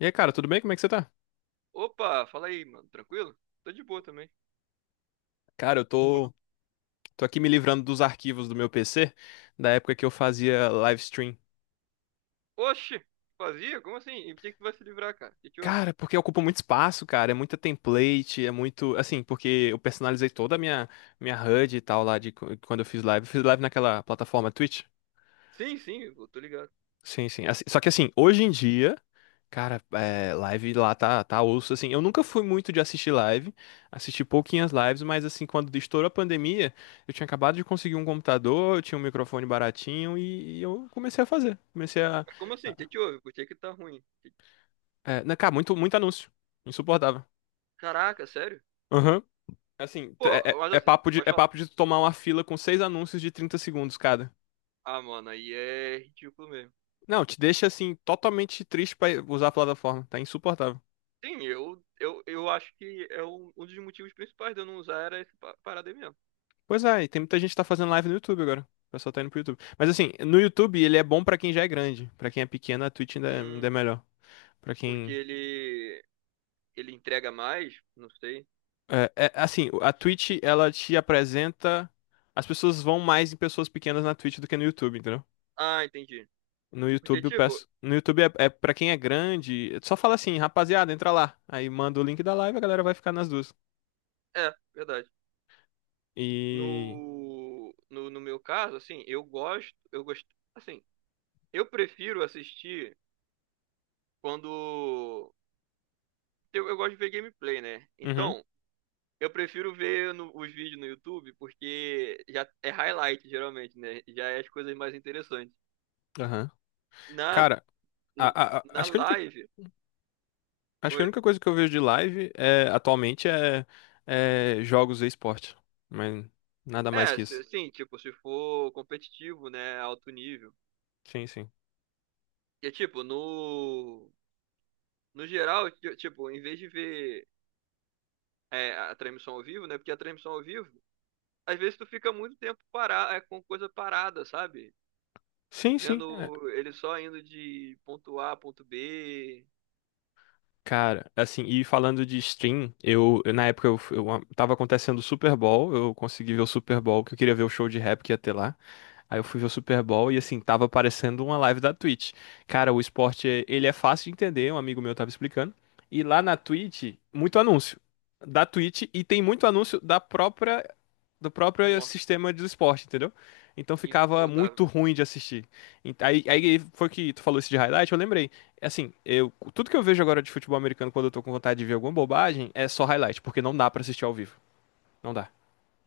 E aí, cara, tudo bem? Como é que você tá? Opa, fala aí, mano. Tranquilo? Tô de boa também. Cara, eu tô aqui me livrando dos arquivos do meu PC, da época que eu fazia live stream. Oxi, fazia? Como assim? E por que que tu vai se livrar, cara? O que te houve? Cara, porque ocupa muito espaço, cara, é muita template, é muito, assim, porque eu personalizei toda a minha HUD e tal lá de quando eu fiz live. Eu fiz live naquela plataforma Twitch. Sim, sim, eu tô ligado. Sim, sim. Só que assim, hoje em dia, cara, live lá tá osso, assim. Eu nunca fui muito de assistir live, assisti pouquinhas lives, mas assim, quando estourou a pandemia, eu tinha acabado de conseguir um computador, eu tinha um microfone baratinho e eu comecei a fazer. Comecei a... Mas como assim? O a que te houve? Por que que tá ruim? Cara, muito, muito anúncio. Insuportável. Caraca, sério? Aham. Assim, t- é, Pô, é- mas é assim, papo de, pode é falar. papo de tu tomar uma fila com 6 anúncios de 30 segundos cada. Ah, mano, aí é ridículo mesmo. Não, te deixa assim, totalmente triste pra usar a plataforma. Tá insuportável. Sim, eu acho que é um dos motivos principais de eu não usar era esse parada aí mesmo. Pois é, e tem muita gente que tá fazendo live no YouTube agora. O pessoal tá indo pro YouTube. Mas assim, no YouTube ele é bom pra quem já é grande. Pra quem é pequeno, a Twitch ainda é, ainda Hum, é melhor. Pra Porque quem. ele entrega mais? Não sei. Assim, a Twitch, ela te apresenta. As pessoas vão mais em pessoas pequenas na Twitch do que no YouTube, entendeu? Ah, entendi. No Porque, YouTube, eu tipo, peço. No YouTube é para quem é grande. Só fala assim, rapaziada, entra lá. Aí manda o link da live, a galera vai ficar nas duas. é, verdade. E. No meu caso, assim, eu gosto, assim, eu prefiro assistir quando eu gosto de ver gameplay, né? Uhum, Então, eu prefiro ver os vídeos no YouTube porque já é highlight geralmente, né? Já é as coisas mais interessantes. aham. Na Cara, a- na acho que a única. live, Acho que a oi. única coisa que eu vejo de live atualmente é jogos e esporte. Mas nada mais É, que isso. sim, tipo, se for competitivo, né, alto nível. Sim, sim. E tipo, no geral, tipo, em vez de ver a transmissão ao vivo, né? Porque a transmissão ao vivo às vezes tu fica muito tempo parado, com coisa parada, sabe? Sim, sim. É. Vendo ele só indo de ponto A a ponto B. Cara, assim, e falando de stream, na época eu, f- eu a- tava acontecendo o Super Bowl, eu consegui ver o Super Bowl, que eu queria ver o show de rap que ia ter lá. Aí eu fui ver o Super Bowl e assim, tava aparecendo uma live da Twitch. Cara, o esporte, ele é fácil de entender, um amigo meu tava explicando. E lá na Twitch, muito anúncio da Twitch e tem muito anúncio da própria do próprio Nossa, sistema de esporte, entendeu? Então que ficava insuportável. muito ruim de assistir. Aí foi que tu falou isso de highlight, eu lembrei. Assim, tudo que eu vejo agora de futebol americano quando eu tô com vontade de ver alguma bobagem é só highlight, porque não dá pra assistir ao vivo. Não dá.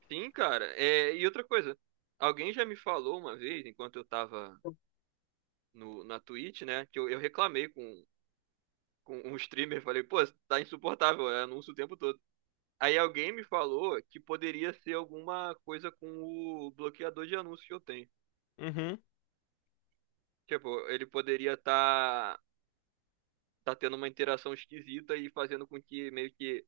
Sim, cara. É, e outra coisa, alguém já me falou uma vez, enquanto eu tava no, na Twitch, né? Que eu reclamei com um streamer, falei, pô, tá insuportável, é anúncio o tempo todo. Aí alguém me falou que poderia ser alguma coisa com o bloqueador de anúncios que eu tenho. Uhum. Tipo, ele poderia estar tá tendo uma interação esquisita e fazendo com que meio que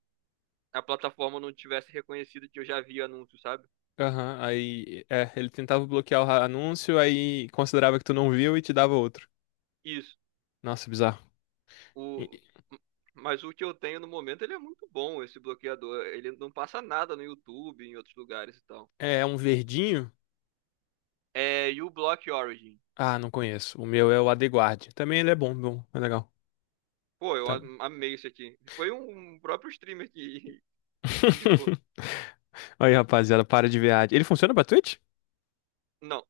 a plataforma não tivesse reconhecido que eu já vi anúncio, sabe? Aham, aí é, ele tentava bloquear o anúncio, aí considerava que tu não viu e te dava outro. Isso. Nossa, bizarro. E- O... Mas o que eu tenho no momento, ele é muito bom, esse bloqueador. Ele não passa nada no YouTube, em outros lugares e tal. É um verdinho? É, e o Block Origin. Ah, não conheço. O meu é o AdeGuard. Também ele é bom, bom, é legal. Pô, Tá. Amei isso aqui. Foi um próprio streamer que indicou. Aí, rapaziada, para de ver ad. Ele funciona pra Twitch? Não,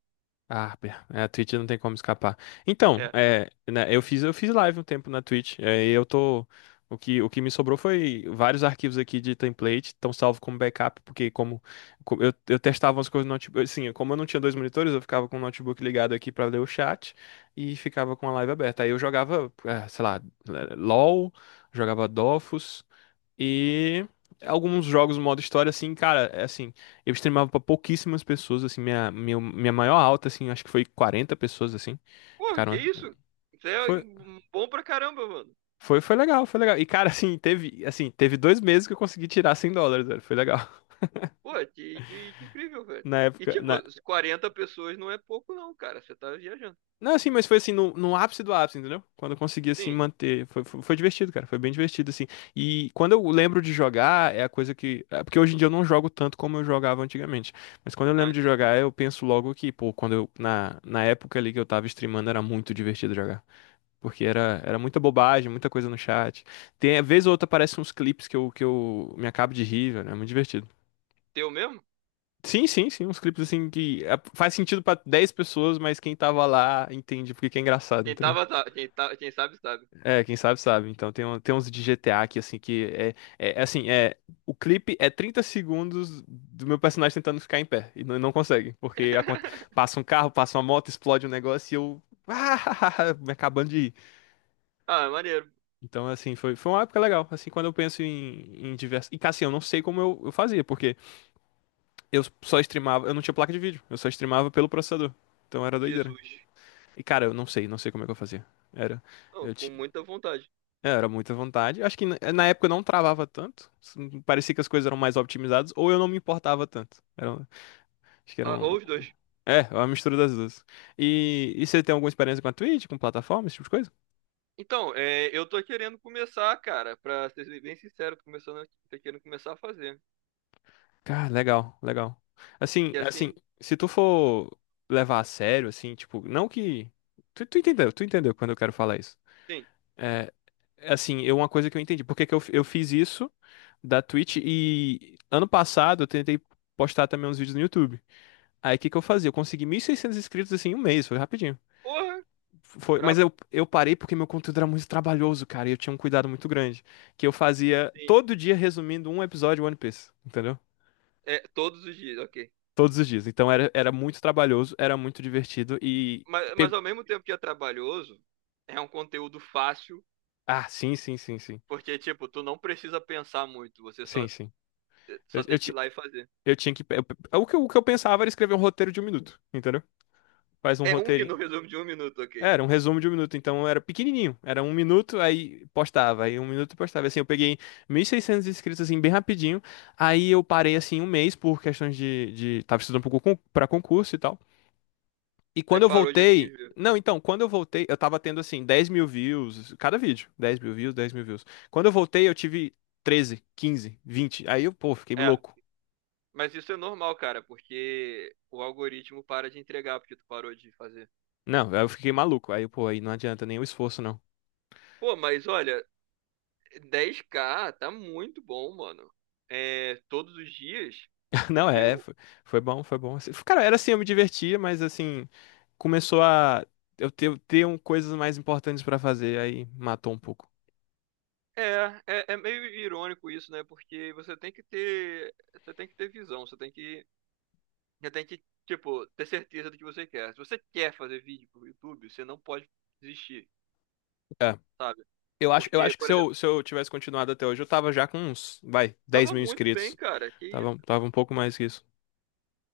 Harper, a Twitch não tem como escapar. Então, é. Né, eu fiz live um tempo na Twitch, e eu tô. O que me sobrou foi vários arquivos aqui de template, estão salvo como backup, porque eu testava umas coisas no notebook, assim, como eu não tinha 2 monitores, eu ficava com o notebook ligado aqui pra ler o chat e ficava com a live aberta. Aí eu jogava, sei lá, LOL, jogava Dofus, e alguns jogos modo história, assim, cara, é assim, eu streamava pra pouquíssimas pessoas, assim, minha maior alta, assim, acho que foi 40 pessoas, assim, Pô, que ficaram... isso? Isso é Foi, um bom pra caramba, mano. foi legal. E, cara, assim, teve 2 meses que eu consegui tirar US$ 100, velho, foi legal. Pô, que incrível, velho. Na E, época. tipo, Na, Não. 40 pessoas não é pouco, não, cara. Você tá viajando. Não, assim, mas foi assim, no ápice do ápice, entendeu? Quando eu consegui, assim, Sim. manter. Foi divertido, cara. Foi bem divertido, assim. E quando eu lembro de jogar, é a coisa que. É. Porque hoje em dia eu não jogo tanto como eu jogava antigamente. Mas quando eu Ah, lembro de entendi. jogar, eu penso logo que, pô, quando eu. Na época ali que eu tava streamando, era muito divertido jogar. Porque era muita bobagem, muita coisa no chat. Tem, vez ou outra aparecem uns clipes que eu me acabo de rir, velho. É muito divertido. Teu mesmo? Sim, sim, sim, uns clipes assim que é, faz sentido pra 10 pessoas, mas quem tava lá entende porque que é engraçado, Quem entendeu? tava, tá, quem sabe, sabe. É, quem sabe sabe. Então tem uns de GTA aqui, assim, que é, é é assim, é. O clipe é 30 segundos do meu personagem tentando ficar em pé. E não, não consegue. Porque passa um carro, passa uma moto, explode um negócio e eu. Me acabando de ir. Ah, maneiro. Então, assim, foi uma época legal. Assim, quando eu penso em diversas. E, cara, assim, eu não sei como eu fazia, porque eu só streamava. Eu não tinha placa de vídeo, eu só streamava pelo processador. Então era doideira. Jesus. E, cara, eu não sei como é que eu fazia. Era. Não, Eu com muita vontade. Era muita vontade. Acho que na época eu não travava tanto. Parecia que as coisas eram mais optimizadas, ou eu não me importava tanto. Acho que era Ah, um. ou os dois. É, uma mistura das duas. E você tem alguma experiência com a Twitch, com plataforma, esse tipo de coisa? Então, eu tô querendo começar, cara, pra ser bem sincero, tô começando, tô querendo começar a fazer. Cara, legal, legal. Assim, Que assim, assim, Se tu for levar a sério, assim, tipo, não que. Tu entendeu quando eu quero falar isso. sim. É, assim, uma coisa que eu entendi. Por que que eu fiz isso da Twitch e ano passado eu tentei postar também uns vídeos no YouTube. Aí o que que eu fazia? Eu consegui 1.600 inscritos assim em um mês, foi rapidinho. Porra, Foi, mas brabo. eu parei porque meu conteúdo era muito trabalhoso, cara, e eu tinha um cuidado muito grande. Que eu fazia Sim. todo dia resumindo um episódio de One Piece, entendeu? É, todos os dias, ok. Todos os dias. Então era muito trabalhoso, era muito divertido e. Mas, pe- mas ao mesmo tempo que é trabalhoso, é um conteúdo fácil. Ah, sim, sim, sim, sim. Porque, tipo, tu não precisa pensar muito, você só, Sim, sim. Eu, só eu, tem que ir ti- lá e fazer. eu tinha que. O que eu pensava era escrever um roteiro de 1 minuto, entendeu? Faz um É um minuto, roteiro. resumo de um minuto, ok. Era um resumo de 1 minuto, então era pequenininho. Era 1 minuto, aí postava, aí um minuto postava. Assim, eu peguei 1.600 inscritos, assim, bem rapidinho. Aí eu parei, assim, um mês por questões de... Tava estudando pro pra concurso e tal. E Aí quando eu parou de voltei... vir e viu. Não, então, quando eu voltei, eu tava tendo, assim, 10.000 views, cada vídeo. 10.000 views, 10.000 views. Quando eu voltei, eu tive treze, quinze, vinte. Aí eu, pô, fiquei É, louco. mas isso é normal, cara, porque o algoritmo para de entregar porque tu parou de fazer. Não, aí eu fiquei maluco. Aí, pô, aí não adianta nem o esforço, não. Pô, mas olha, 10K tá muito bom, mano. É, todos os dias, Não, porque é, foi, foi bom, foi bom. Assim, cara, era assim, eu me divertia, mas assim, começou a eu ter um, coisas mais importantes pra fazer, aí matou um pouco. é meio irônico isso, né? Porque você tem que ter, você tem que ter visão, você tem que já tem que, tipo, ter certeza do que você quer. Se você quer fazer vídeo pro YouTube, você não pode desistir, É. sabe? Eu acho, eu Porque, acho que por se exemplo, eu, se eu tivesse continuado até hoje, eu tava já com uns, vai, dez tava mil muito bem, inscritos. cara. Que Tava, isso? tava um pouco mais que isso.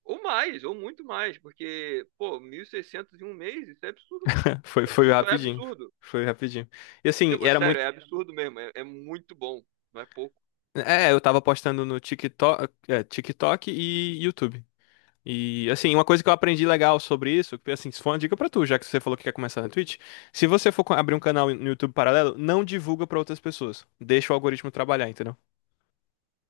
Ou mais, ou muito mais. Porque, pô, 1.600 em um mês, isso é absurdo. Foi Isso é rapidinho. absurdo. Foi rapidinho. E assim, Tipo, é era sério, muito. é absurdo mesmo. É muito bom. Não é pouco. É, eu tava postando no TikTok, TikTok e YouTube. E assim, uma coisa que eu aprendi legal sobre isso, que assim, isso foi uma dica pra tu, já que você falou que quer começar na Twitch, se você for abrir um canal no YouTube paralelo, não divulga pra outras pessoas. Deixa o algoritmo trabalhar, entendeu?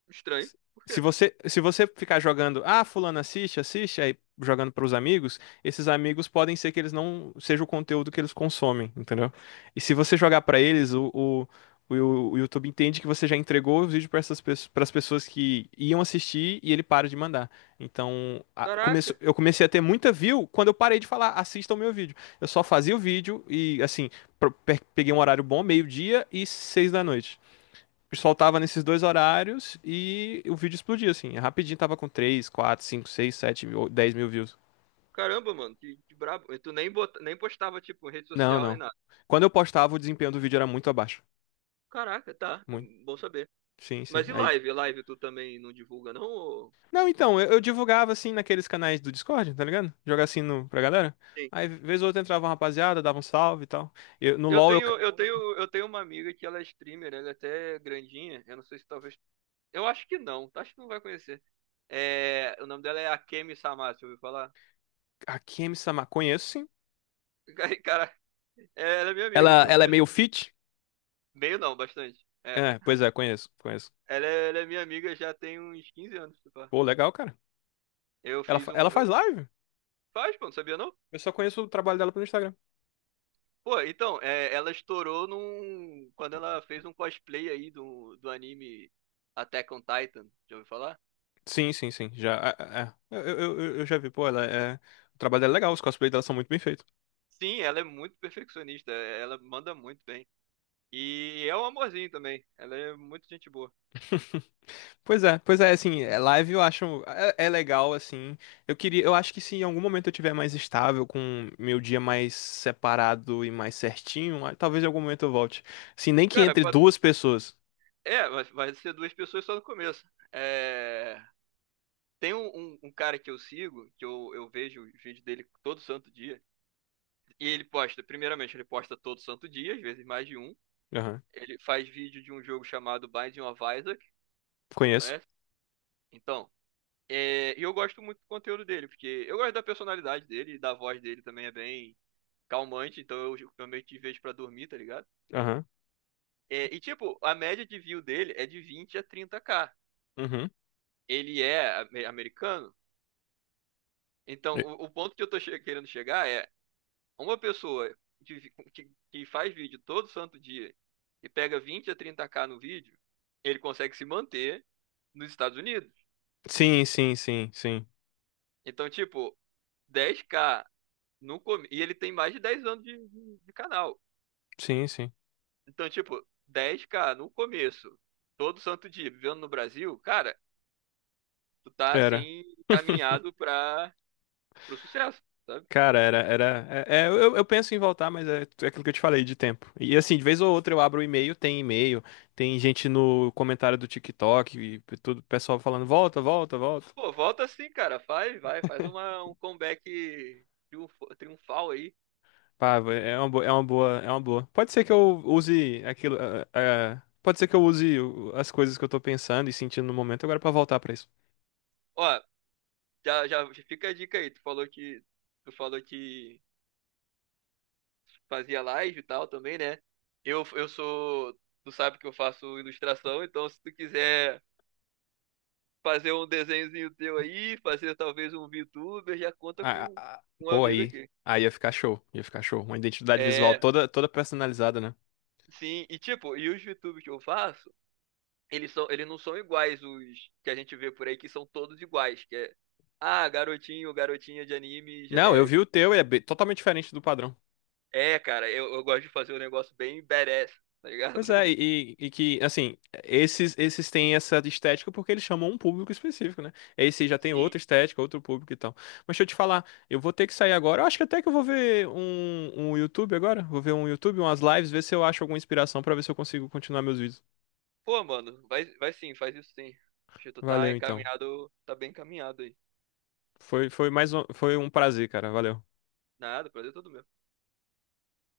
Estranho. Por Se quê? se você ficar jogando, ah, fulano assiste, assiste, aí jogando para os amigos, esses amigos podem ser que eles não seja o conteúdo que eles consomem, entendeu? E se você jogar para eles, o YouTube entende que você já entregou o vídeo para as pessoas que iam assistir e ele para de mandar. Então, Caraca, eu comecei a ter muita view quando eu parei de falar, assista o meu vídeo. Eu só fazia o vídeo e assim, peguei um horário bom, 12h e 18h, soltava nesses 2 horários e o vídeo explodia, assim. Rapidinho tava com três, quatro, cinco, seis, 7 mil, 10 mil views. caramba, mano, que brabo. E tu nem, nem postava, tipo, em rede Não, social nem não. nada. Quando eu postava, o desempenho do vídeo era muito abaixo. Caraca, tá. Muito. Bom saber. Sim, sim. Mas e Aí. live? Live tu também não divulga, não? Não, então, eu divulgava assim naqueles canais do Discord, tá ligado? Jogar assim no, pra galera. Sim. Aí, vez ou outra, entrava uma rapaziada, dava um salve e tal. No Eu LoL, eu. Ca-. tenho, eu tenho, eu tenho uma amiga que ela é streamer, ela é até grandinha. Eu não sei se talvez. Eu acho que não, tá? Acho que não vai conhecer. É, o nome dela é Akemi Samasu, ouviu falar? A Kemi Sama, conheço sim. Cara, ela é minha amiga, Ela, eu ela é conheço. meio fit. Meio não, bastante. É. É, pois é, conheço, conheço. Ela é minha amiga já tem uns 15 anos, se pá. Pô, legal, cara. Eu Ela, fiz fa- um. ela faz live. Faz, pô, não sabia não? Eu só conheço o trabalho dela pelo Instagram. Pô, então, ela estourou num. Quando ela fez um cosplay aí do anime Attack on Titan, já ouviu falar? Sim, sim, sim. Já, é, é. É. Eu já vi, pô, ela é... O trabalho dela é legal, os cosplays dela são muito bem feitos. Sim, ela é muito perfeccionista, ela manda muito bem. E é um amorzinho também. Ela é muito gente boa. Assim, live eu acho, é legal, assim, eu acho que se em algum momento eu tiver mais estável, com meu dia mais separado e mais certinho, ah, talvez em algum momento eu volte, assim, nem que Cara, entre 2 pessoas. Vai ser duas pessoas só no começo. É, tem um cara que eu sigo, que eu vejo os vídeos dele todo santo dia. E ele posta, primeiramente, ele posta todo santo dia, às vezes mais de um. Aham. Ele faz vídeo de um jogo chamado Binding of Isaac, Conheço, conhece? Então, e eu gosto muito do conteúdo dele, porque eu gosto da personalidade dele e da voz dele também é bem calmante, então eu meio que vejo pra dormir, tá ligado? aham, É, e, tipo, a média de view dele é de 20 a 30K. uhum. Ele é americano. Então, E- o ponto que eu tô querendo chegar é uma pessoa que faz vídeo todo santo dia e pega 20 a 30K no vídeo, ele consegue se manter nos Estados Unidos. Sim, sim, sim, sim, Então, tipo, 10K no começo. E ele tem mais de 10 anos de canal. sim, sim, Então, tipo, dez k no começo, todo santo dia, vivendo no Brasil, cara, tu tá era. assim, caminhado pra pro sucesso, sabe? Cara, era, eu penso em voltar, mas é aquilo que eu te falei de tempo. E assim, de vez ou outra eu abro o e-mail, tem gente no comentário do TikTok e tudo, pessoal falando volta, volta, volta. Pô, volta assim, cara. Faz, vai, faz um comeback triunfal aí. Pá, é uma boa, é uma boa, é uma boa. Pode ser que eu use aquilo, pode ser que eu use as coisas que eu tô pensando e sentindo no momento agora pra voltar pra isso. Ó, já fica a dica aí. Tu falou que fazia live e tal também, né? Eu, eu sou, tu sabe que eu faço ilustração, então se tu quiser fazer um desenhozinho teu aí, fazer talvez um VTuber, já conta Ah, ah, com um Pô, amigo aí, aqui. aí ia ficar show, ia ficar show. Uma identidade visual É, toda, toda personalizada, né? sim, e tipo, e os VTubers que eu faço, eles não são iguais os que a gente vê por aí, que são todos iguais, que é ah, garotinho, garotinha de anime Não, eu vi genérico. o teu e é totalmente diferente do padrão. É, cara, eu gosto de fazer um negócio bem badass, tá ligado? Pois é, e que, assim, esses têm essa estética porque eles chamam um público específico, né? Esse já tem Sim. outra estética, outro público e tal. Mas deixa eu te falar, eu vou ter que sair agora. Eu acho que até que eu vou ver um YouTube agora. Vou ver um YouTube, umas lives, ver se eu acho alguma inspiração pra ver se eu consigo continuar meus vídeos. Pô, mano, vai, vai sim, faz isso sim. Acho que tu tá Valeu, então. encaminhado, tá bem encaminhado aí. Foi mais um, foi um prazer, cara. Valeu. Nada, prazer é todo meu.